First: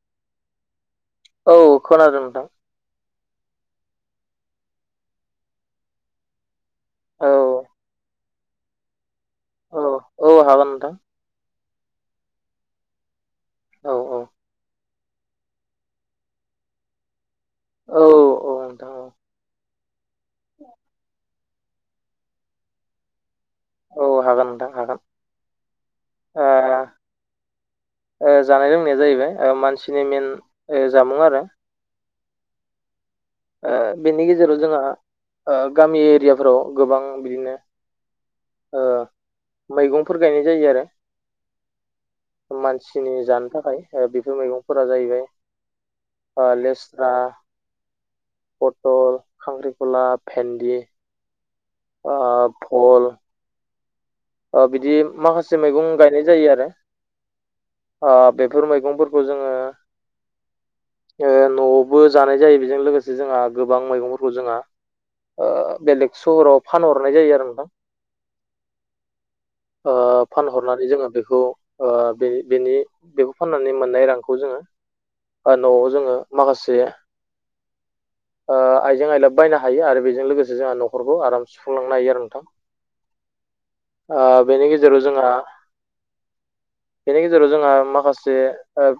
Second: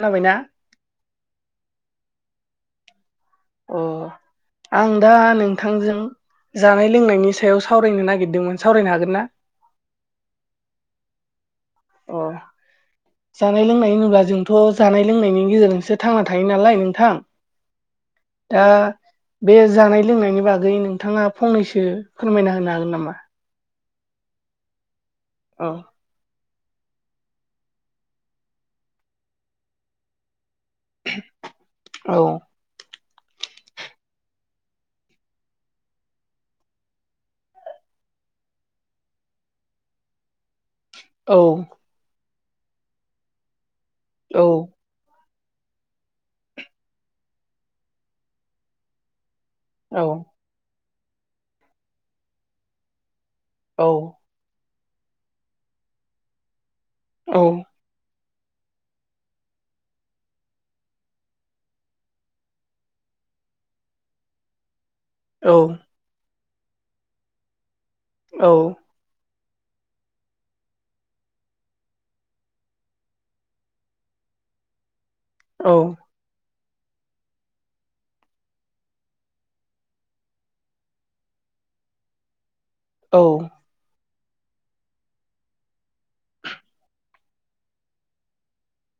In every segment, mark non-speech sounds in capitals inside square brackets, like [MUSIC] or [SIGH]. खोनाबायना? औ खोनादों नोंथां। अ आं दा नोंथांजों जानाय औ लोंनायनि सायाव सावरायनो नागिरदोंमोन सावरायनो हागोन ना? औ औ हागोन नोंथां। अ जानाय औ लोंनाय औ होनोब्ला जोंथ' जानाय लोंनायनि गेजेरजोंसो थांना थायो नालाय नोंथां। औ औ। ओ। नोंथां औ बे जानाय लोंनायनि बागै नोंथाङा फंनैसो फोरमायना होनो हागोन नामा? औ हागोन नोंथां हागोन। अ। ओ ओ जानाय लोंनाया जाहैबाय ओ मानसिनि मेन ओ जामुं आरो। औ ओ। ओ गामि एरियाफोराव गोबां बिदिनो ओ मैगंफोर गायनाय जायो आरो। औ। मानसिनि जानो थाखाय ओ बेफोर औ मैगंफोरा जाहैबाय। ओ लेस्रा फटल, औ खांख्रिखला, भेन्दि, ओ फल। औ। ओ बिदि माखासे मैगं गायनाय जायो आरो औ। ओ बेफोर मैगंफोरखौ जोङो ओ नआवबो जानाय जायो बेजों लोगोसे जोंहा गोबां मैगंफोरखौ जोंहा औ ओ बेलेग सहराव फानहरनाय जायो आरो नोंथां। औ। [INAUDIBLE] ओ फानहरनानै जोङो बेखौ ओ बे बेनि बेखौ फाननानै मोननाय रांखौ जोङो औ नआव जोङो माखासे [INAUDIBLE] ओ आइजें आइला बायनो हायो आरो बेजों लोगोसे जोंहा नखरखौ आराम सुफुंलांनो हायो आरो नोंथां। औ। ओ बेनि गेजेराव जोंहा बेनि गेजेराव जोंहा माखासे ओ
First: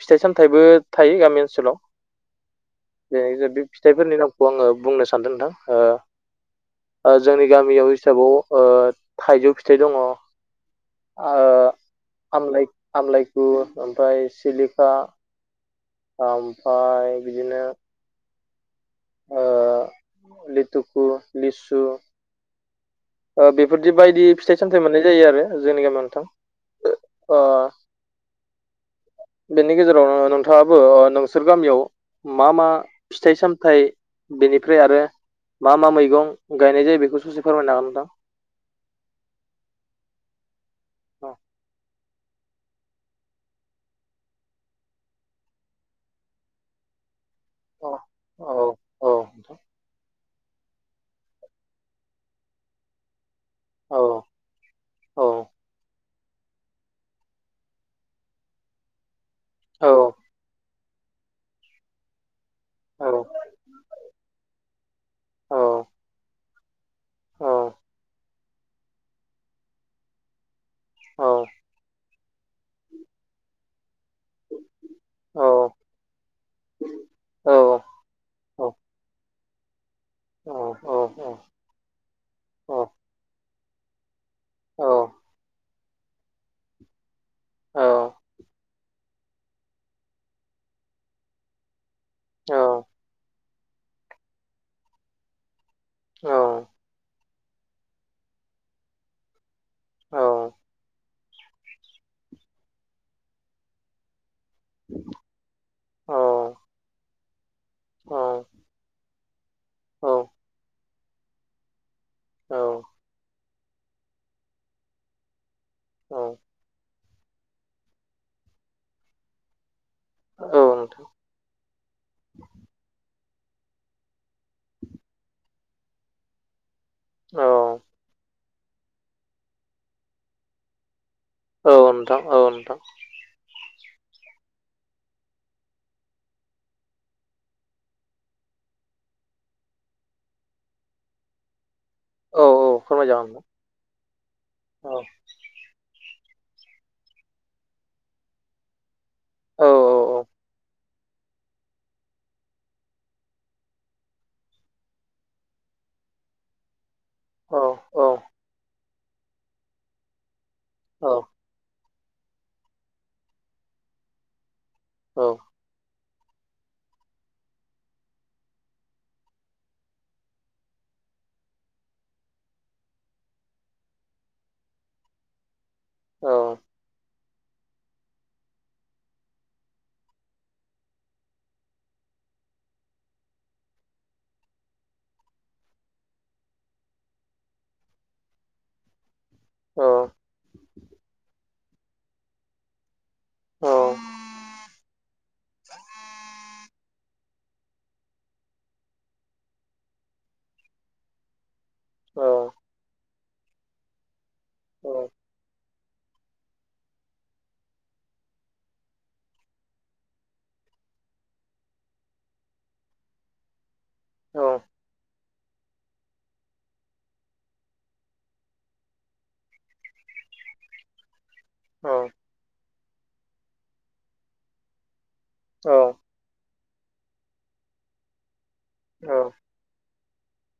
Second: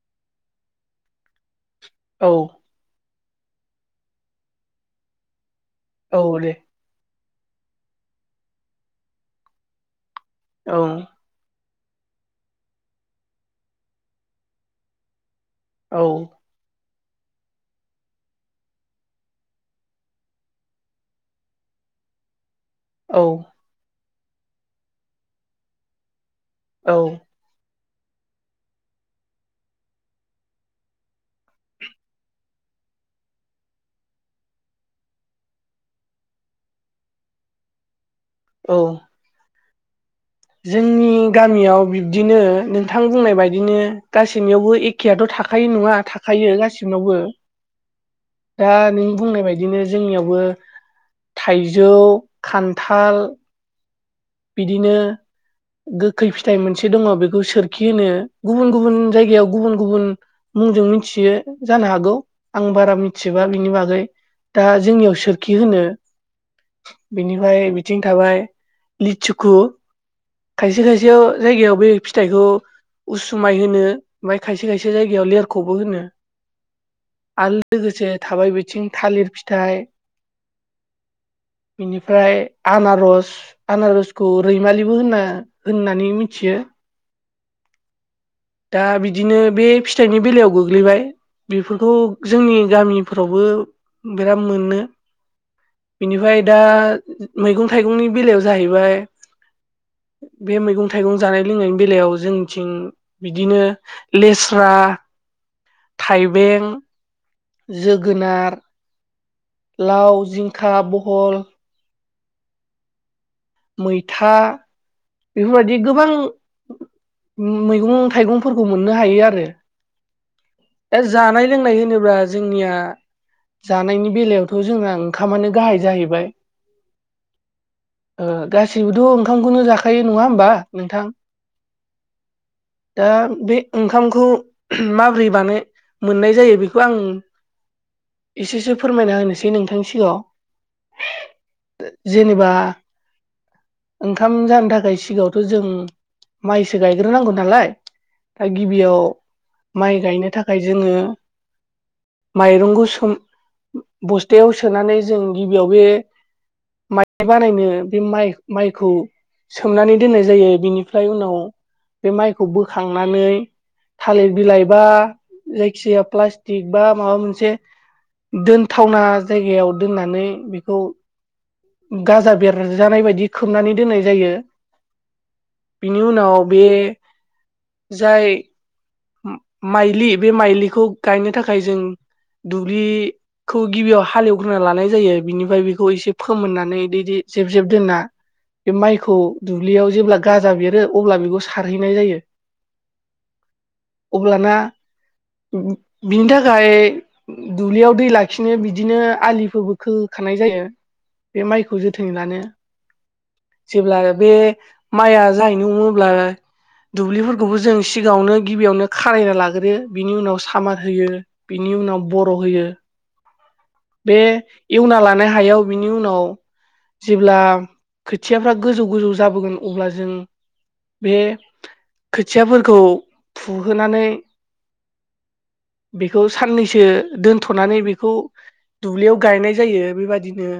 फिथाइ सामथाइबो थायो गामि ओनसोलाव। औ। बेजोब बे फिथाइफोरनि नामखौ आङो बुंनो सानदों नोंथां ओ औ दे। ओ जोंनि गामियाव हिसाबाव थाइजौ फिथाइ दङ। औ। आमलाय आमलायगु ओमफाय सिलिखा ओमफाय बिदिनो ओ लिटुखु, लिसु औ ओ बेफोरदि बायदि फिथाइ सामथाइ मोननाय जायो आरो जोंनि गामियाव औ नोंथां। ओ [INAUDIBLE] बेनि गेजेरावनो नोंथाङाबो नोंसोर गामियाव मा मा फिथाइ सामथाइ बेनिफ्राय आरो मा मा मैगं गायनाय जायो बेखौ ससे फोरमायनो हागोन नोंथां? औ। जोंनि गामियाव बि बिदिनो नोंथां बुंनाय बायदिनो गासिनियावबो एखेआथ थाखायो नङा थाखायो गासिनावबो औ दा नों औ बुंनाय बायदिनो जोंनियावबो थाइजौ, खान्थाल बिदिनो औ गोखै फिथाइ मोनसे दङ बेखौ सोरखि होनो। गुबुन गुबुन जायगायाव गुबुन औ गुबुन मुंजों मिथियो जानो हागौ। आं बारा मिथिजोबा बिनि बागै दा जोंनियाव औ सोरखि होनो। बेनिफ्राय बिथिं थाबाय लिसुखु खायसे औ खायसे जायगायाव बे फिथाइखौ उसुमाय होनो ओमफाय खायसे खायसे जायगायाव लेरखबो होनो औ आरो लोगोसे थाबाय बिथिं थालिर फिथाइ औ औ बेनिफ्राय औ आनारस आनारसखौ औ रैमालिबो होनना होननानै मिथियो औ दा बिदिनो बे फिथाइनि बेलायाव गोग्लैबाय बेफोरखौ औ जोंनि गामिफ्रावबो बिराद मोनो औ बेनिफाय दा मैगं थाइगंनि बेलायाव जाहैबाय औ बे मैगं थाइगं जानाय लोंनायनि बेलायाव जोंनिथिं बिदिनो लेस्रा थाइबें औ जोगोनार औ लाव जिंखा बहल औ। मैथा बेफोरबायदि गोबां औ मैगं थाइगंफोरखौ मोननो हायो आरो। दा नोंथां जानाय लोंनाय होनोब्ला जोंनिया जानायनि बेलायावथ' जोंना ओंखामानो गाहाय जाहैबाय। औ। ओ गासैबोथ' ओंखामखौनो जाखायो नङा होमबा नोंथां। औ नोंथां औ नोंथां दा बे ओंखामखौ माबोरै बानाय मोननाय जायो बेखो आं एसेसो फोरमायना होनोसै नोंथांनि सिगाङाव। औ जेनेबा औ फोरमायजागोन नोंथां ओंखाम जानो थाखाय सिगाङावथ' जों माइसो गायग्रोनांगौ नालाय दा गिबियाव औ माइ औ गायनो थाखाय जोङो माइरंखौ सोम बस्थायाव सोनानै जों गिबियाव बे माय औ बानायनो औ बे माइ माइखौ सोमनानै दोननाय जायो। बिनिफ्राय औ उनाव बे माइखौ बोखांनानै थालिर बिलाइ बा औ जायखिाया प्लास्टिक बा माबा मोनसे दोनथावना जायगायाव दोननानै बेखौ गाजा बेरजानाय बायदि खोबनानै दोननाय जायो। बिनि उनाव बे जाय माइलि बे माइलिखौ गायनो थाखाय जों दुब्लि खौ गिबियाव हालेवग्रोना लानाय जायो बिनिफ्राय बेखौ एसे फोमोननानै जेब जेब दोनना बे माइखौ दुब्लियाव जेब्ला गाजा बेरो अब्ला बेखौ सारहैनाय जायो । अब्लाना बिनि थाखाय दुब्लियाव दै लाखिनो बिदिनो आलिफोरबो खो खानाय जायो बे माइ खौ जोथोन लानो जेब्ला बे माइआ गाहैनो हमो अब्ला दुब्लिफोरखौबो जों सिगाङावनो गिबियावनो खारायना लाग्रोयो बिनि उनाव सामार होयो बिनि उनाव बर' होयो बे औ एवना लानाय हायाव बिनि उनाव जेब्ला खोथियाफ्रा गोजौ गोजौ जाबोगोन अब्ला जों बे नोंथां औ खोथियाफोरखौ फुहोनानै औ बेखौ साननैसो दोनथ'नानै बेखौ दुब्लियाव गायनाय जायो बेबाय दिनो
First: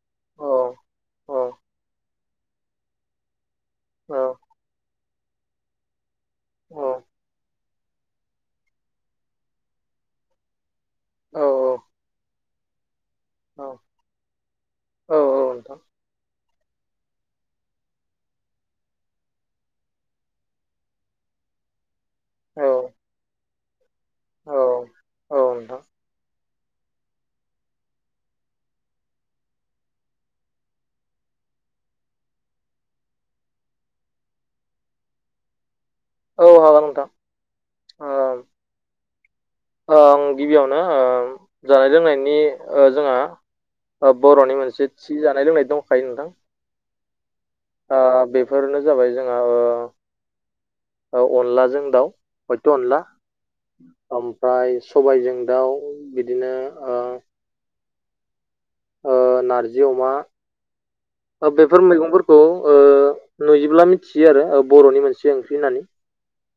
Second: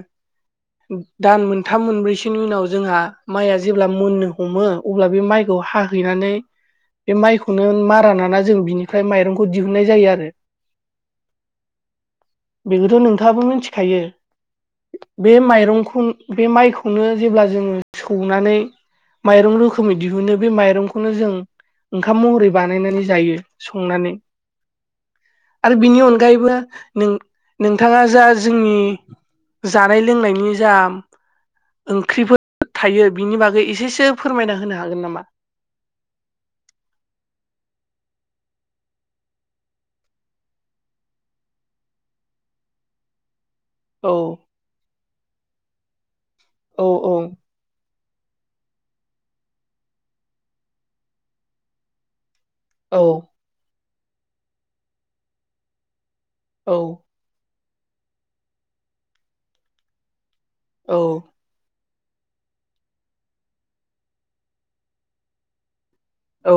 दान मोनथाम मोनब्रैसोनि उनाव जोंहा माइआ जेब्ला मोननो हमो अब्ला बे माइखौ हाहैनानै बे माइखौनो मारा नाना जों बिनिफ्राय माइरंखौ दिहुननाय जायो आरो । [INAUDIBLE] बेखौथ' नोंथाङाबो मिथिखायो बे नोंथां माइरंखौ बे माइखौनो जेब्ला जोङो सौनानै माइरं रोखोमै दिहुनो बे माइरंखौनो जों ओंखाम महरै बानायनानै जायो संनानै। औ आरो बिनि अनगायैबो नों नोंथाङा जा जोंनि जानाय लोंनायनि जा ओंख्रिफोर थायो बिनि बागै एसेसो फोरमायना होनो हागोन नामा? औ हागोन नोंथां आं गिबियावनो जानाय लोंनायनि जोंहा औ बर'नि मोनसे थि जानाय लोंनाय दंखायो नोंथां। औ औ। बेफोरनो जाबाय जोंहा अनलाजों दाउ हयथ' अनला औ ओमफ्राय सबायजों दाउ बिदिनो औ ओ ओ नारजि अमा औ ओ बेफोर मैगंफोरखौ ओ नुयोब्ला मिथियो आरो बर'नि मोनसे ओंख्रि होननानै औ।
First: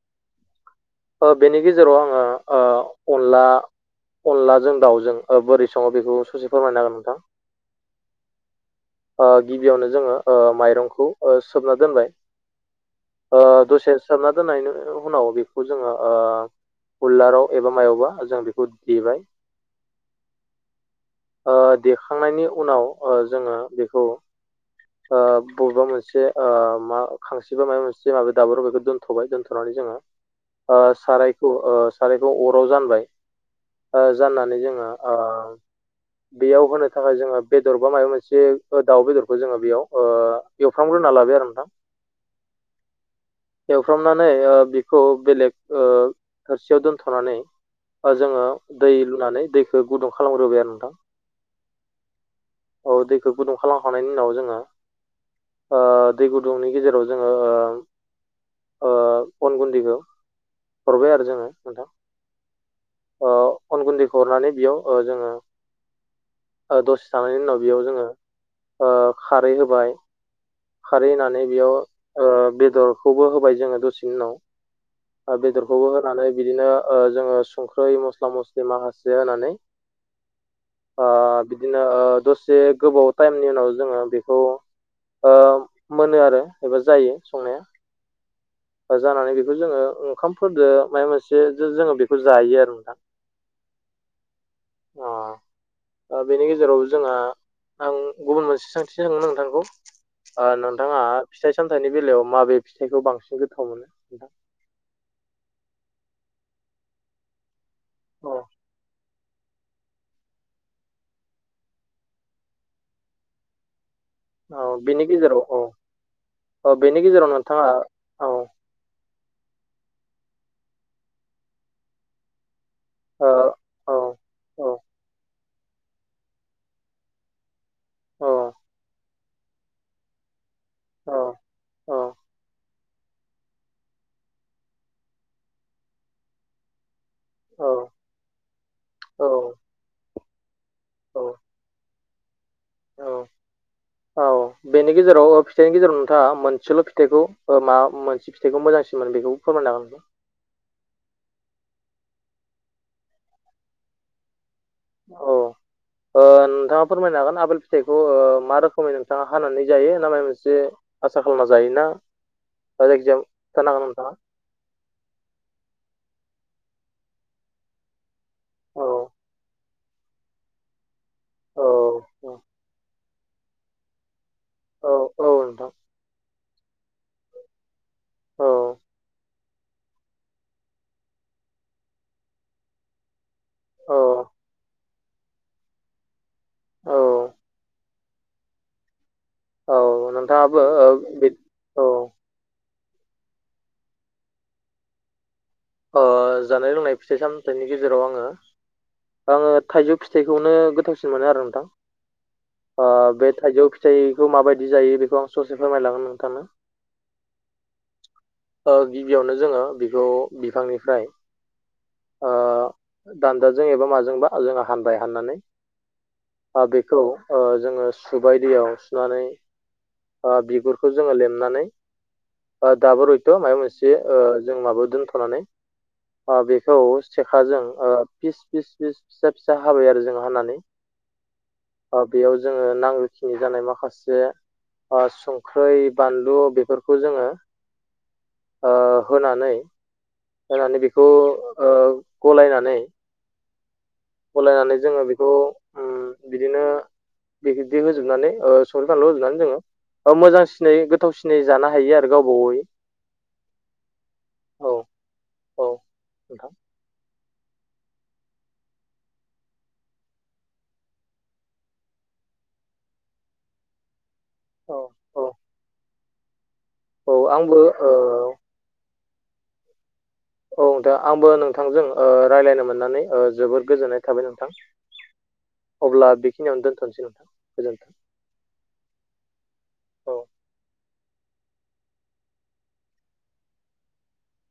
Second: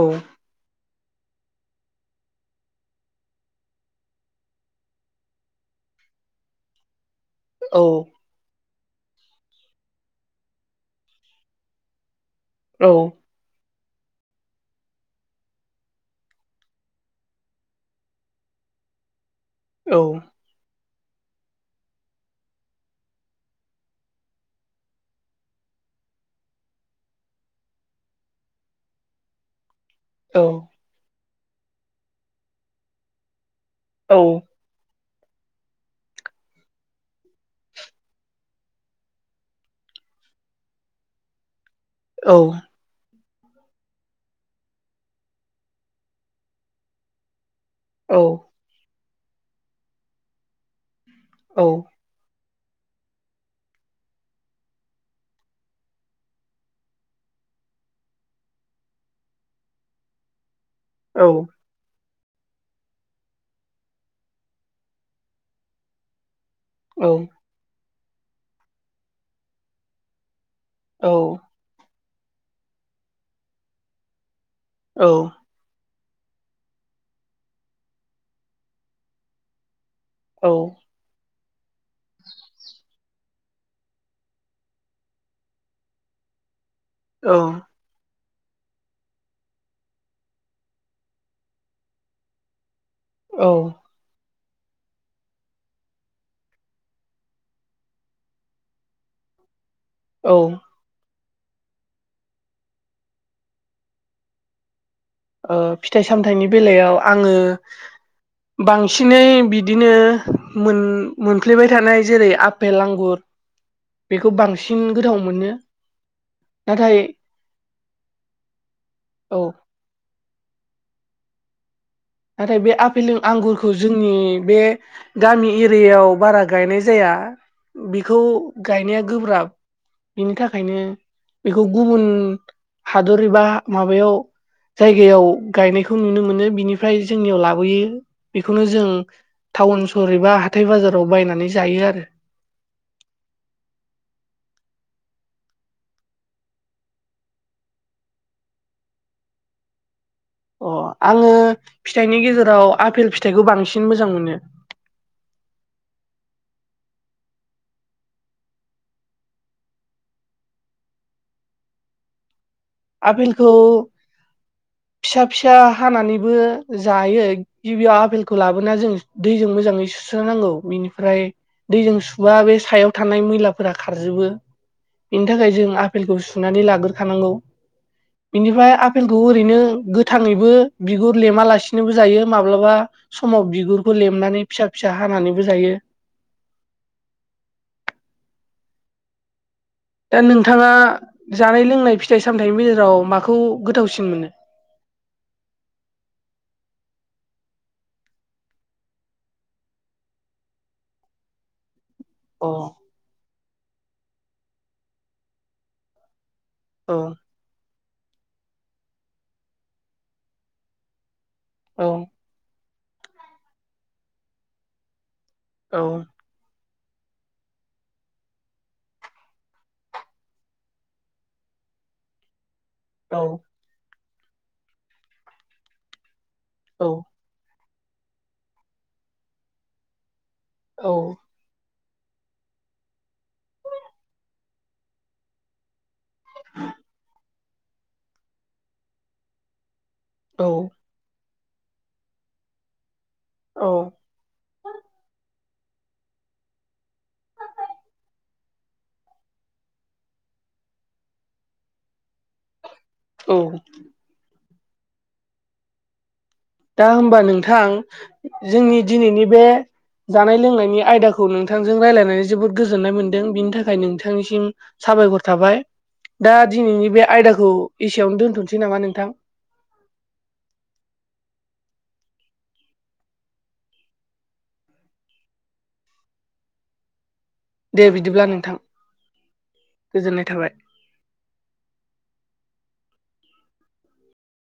बेनि गेजेराव आङो ओ अनला अनलाजों दाउजों बोरै सङो बेखौ ससे फोरमायनो होगोन नोंथां औ ओ गिबियावनो जोङो माइरंखौ सोमना दोनबाय औ ओ दसे सोमना दोननायनि उनाव बेखौ जोङो ओ उललाराव एबा मायावबा जों बेखौ देबाय औ। ओ देखांनायनि उनाव ओ जोङो बेखौ बबेबा मोनसे मा खांसि बा माबा मोनसे माबायाव दाबोराव बेखौ दोनथ'बाय दोनथ'नानै जोङो। औ सारायखौ सारायखौ अराव जानबाय जाननानै जोङो। बेयाव होनो थाखाय जोङो बेदर बा माबा मोनसे दाउ बेदरखौ जोङो बेयाव एवफ्रामग्रोना लाबाय आरो नोंथां। औ। एवफ्रामनानै बेखौ बेलेग थोरसियाव दोनथ'नानै। जोङो दै लुनानै दैखौ गुदुं खालामग्रोबाय आरो नोंथां। औ। औ दैखौ गुदुं खालाम खांनायनि उनाव जोङो। दै गुदुंनि गेजेराव जोङो‌। अन गुन्दैखौ हरबाय आरो जोङो नोंथां। अन गुन्दैखौ हरनानै बेयाव जोङो। दसे थानायनि उनाव बेयाव जोङो खारै होबाय। खारै औ होनानै बेयाव बेदरखौबो होबाय जोङो दसेनि उनाव। ओं बेदरखौबो। होनानै बिदिनो जोङो संख्रि मस्ला मस्लि माखासे होनानै। बिदिनो दसे गोबाव। टाइमनि उनाव जोङो बेखौ मोनो आरो। एबा जायो औ संनाया। जानानै बेखौ जोङो ओंखामफोरजों माबा मोनसे जोङो बेखौ जायो आरो नोंथां। औ। अ बेनि गेजेराव जोंहा आं गुबुन मोनसे सोंथि सोंगोन नोंथांखौ। औ नोंथाङा फिथाइ सामथाइनि बेलायाव माबे फिथाइखौ बांसिन गोथाव मोनो नोंथां। फिथाइ सामथाइनि बेलायाव आङो औ बांसिन बांसिनै बिदिनो मोनफ्लेबाय थानाय जेरै आपेल, आंगुर। बेखौ औ बांसिन बेनि गोथाव गेजेराव मोनो। औ औ नाथाय बेनि गेजेराव नोंथाङा औ। औ नाथाय बे आफेल ओ आंगुरखौ औ जोंनि बे औ गामि एरि औ [INAUDIBLE] थाखायनो बेखौ औ गुबुन हादोर हादोर एबा माबायाव जायगायाव गायनायखौ नुनो मोनो बिनिफ्राय। जोंनि औ लाबोयो बिखौनो जों टाऊन बोरैबा हाथथाय बाजाराव औ बायनानै जायो आरो। औ औ बेनि गेजेराव फिथाइनि गेजेराव नोंथाङा मोनसेल' फिथाइखौ मा मोनसे फिथाइखौ मोजांसिनमोन बेखौ फोरमाय [INAUDIBLE] अ आङो फिथाइनि गेजेराव आफपेल फिथाइखौ बांसिन मोजां मोनो। औ। ओ नोंथाङा फोरमायनो हागोन आबोल फिथाइखौ मा रोखोमै नोंथाङा हानानै जायो नामा मोनसे आसा खालामना जायोना दा जायखिजाया आफपेलखौ खिथानो हागोन नोंथाङा फिसा फिसा हानानैबो जायो गिबियाव आपेलखौ लाबोना औ जों दैजों मोजाङै सु सुस्रोनांगौ बेनिफ्राय औ दैजों सुबा बे सायाव थानाय मैलाफोरा खारजोबो। औ औ बेनि थाखाय जों नोंथां आफपेलखौ सुनानै लाग्रोखानांगौ। औ बेनिफ्राय आफेलखौ ओरैनो गोथाङैबो बिगुर लेमालासिनोबो जायो। माब्लाबा समाव बिगुरखौ औ लेमनानै फिसा फिसा हानानैबो जायो। [INAUDIBLE] औ औ [INAUDIBLE] नोंथाङाबो ओ बे औ दाव माखौ गोथावसिन मोनो। ओ जानाय लोंनाय फिथाइ सामथाइनि गेजेराव आङो आङो थाइजौ फिथाइखौनो गोथावसिन मोनो आरो नोंथां। अ ओ बे थाइजौ फिथाइखौ माबायदि जायो बेखौ आं ससे फोरमायलांनो नोंथांनो औ। ओ गिबियावनो जोङो बेखौ बिफांनिफ्राय औ। ओ दान्दाजों एबा माजोंबा जों हानबाय हाननानै औ। ओ बेखौ ओ जोङो सुबाय दैयाव सुनानै ओ बिगुरखौ जोङो लेमनानै दाबो औ हयथ' माबा मोनसे ओ जों माबा दोनथ'नानै ओ बेखौ सेखाजों फिस फिस फिस फिसा फिसा हाबाय आरो जों हानानै औ। ओ बेयाव जोङो नांनायखिनि जानाय माखासे संख्रै बानलु बेफोरखौ जोङो ओ होनानै होनानैनै बेखौ गलायनानै औ गलायनानै जोङो बेखौ उम बिदिनो बिबायदि होजोबनानै ओ सख्रि फानलौ होजोबनानै जोङो ओ मोजांसिनै गोथावसिनै जानो हायो आरो गावबवै औ। औ औ। नोंथां दा होमबा नोंथां जोंनि दिनैनि बे जानाय लोंनायनि आयदाखौ नोंथांजों रायज्लायनानै जोबोद गोजोननाय मोनदों बिनि थाखाय नोंथां थांनिसिम औ औ साबायखर थाबाय दा दिनैनि बे औ आयदाखौ आंबो ओ एसेयावनो दोनथ'नोसै नामा नोंथां । औ दा आंबो नोंथांजों ओ रायज्लायनो मोननानै ओ जोबोद गोजोननाय थाबाय नोंथां। [INAUDIBLE] अब्ला बेखिनियावनो दोनथ'नोसै नोंथां। दे गोजोन्थों बिदिब्ला नोंथां औ गोजोननाय थाबाय।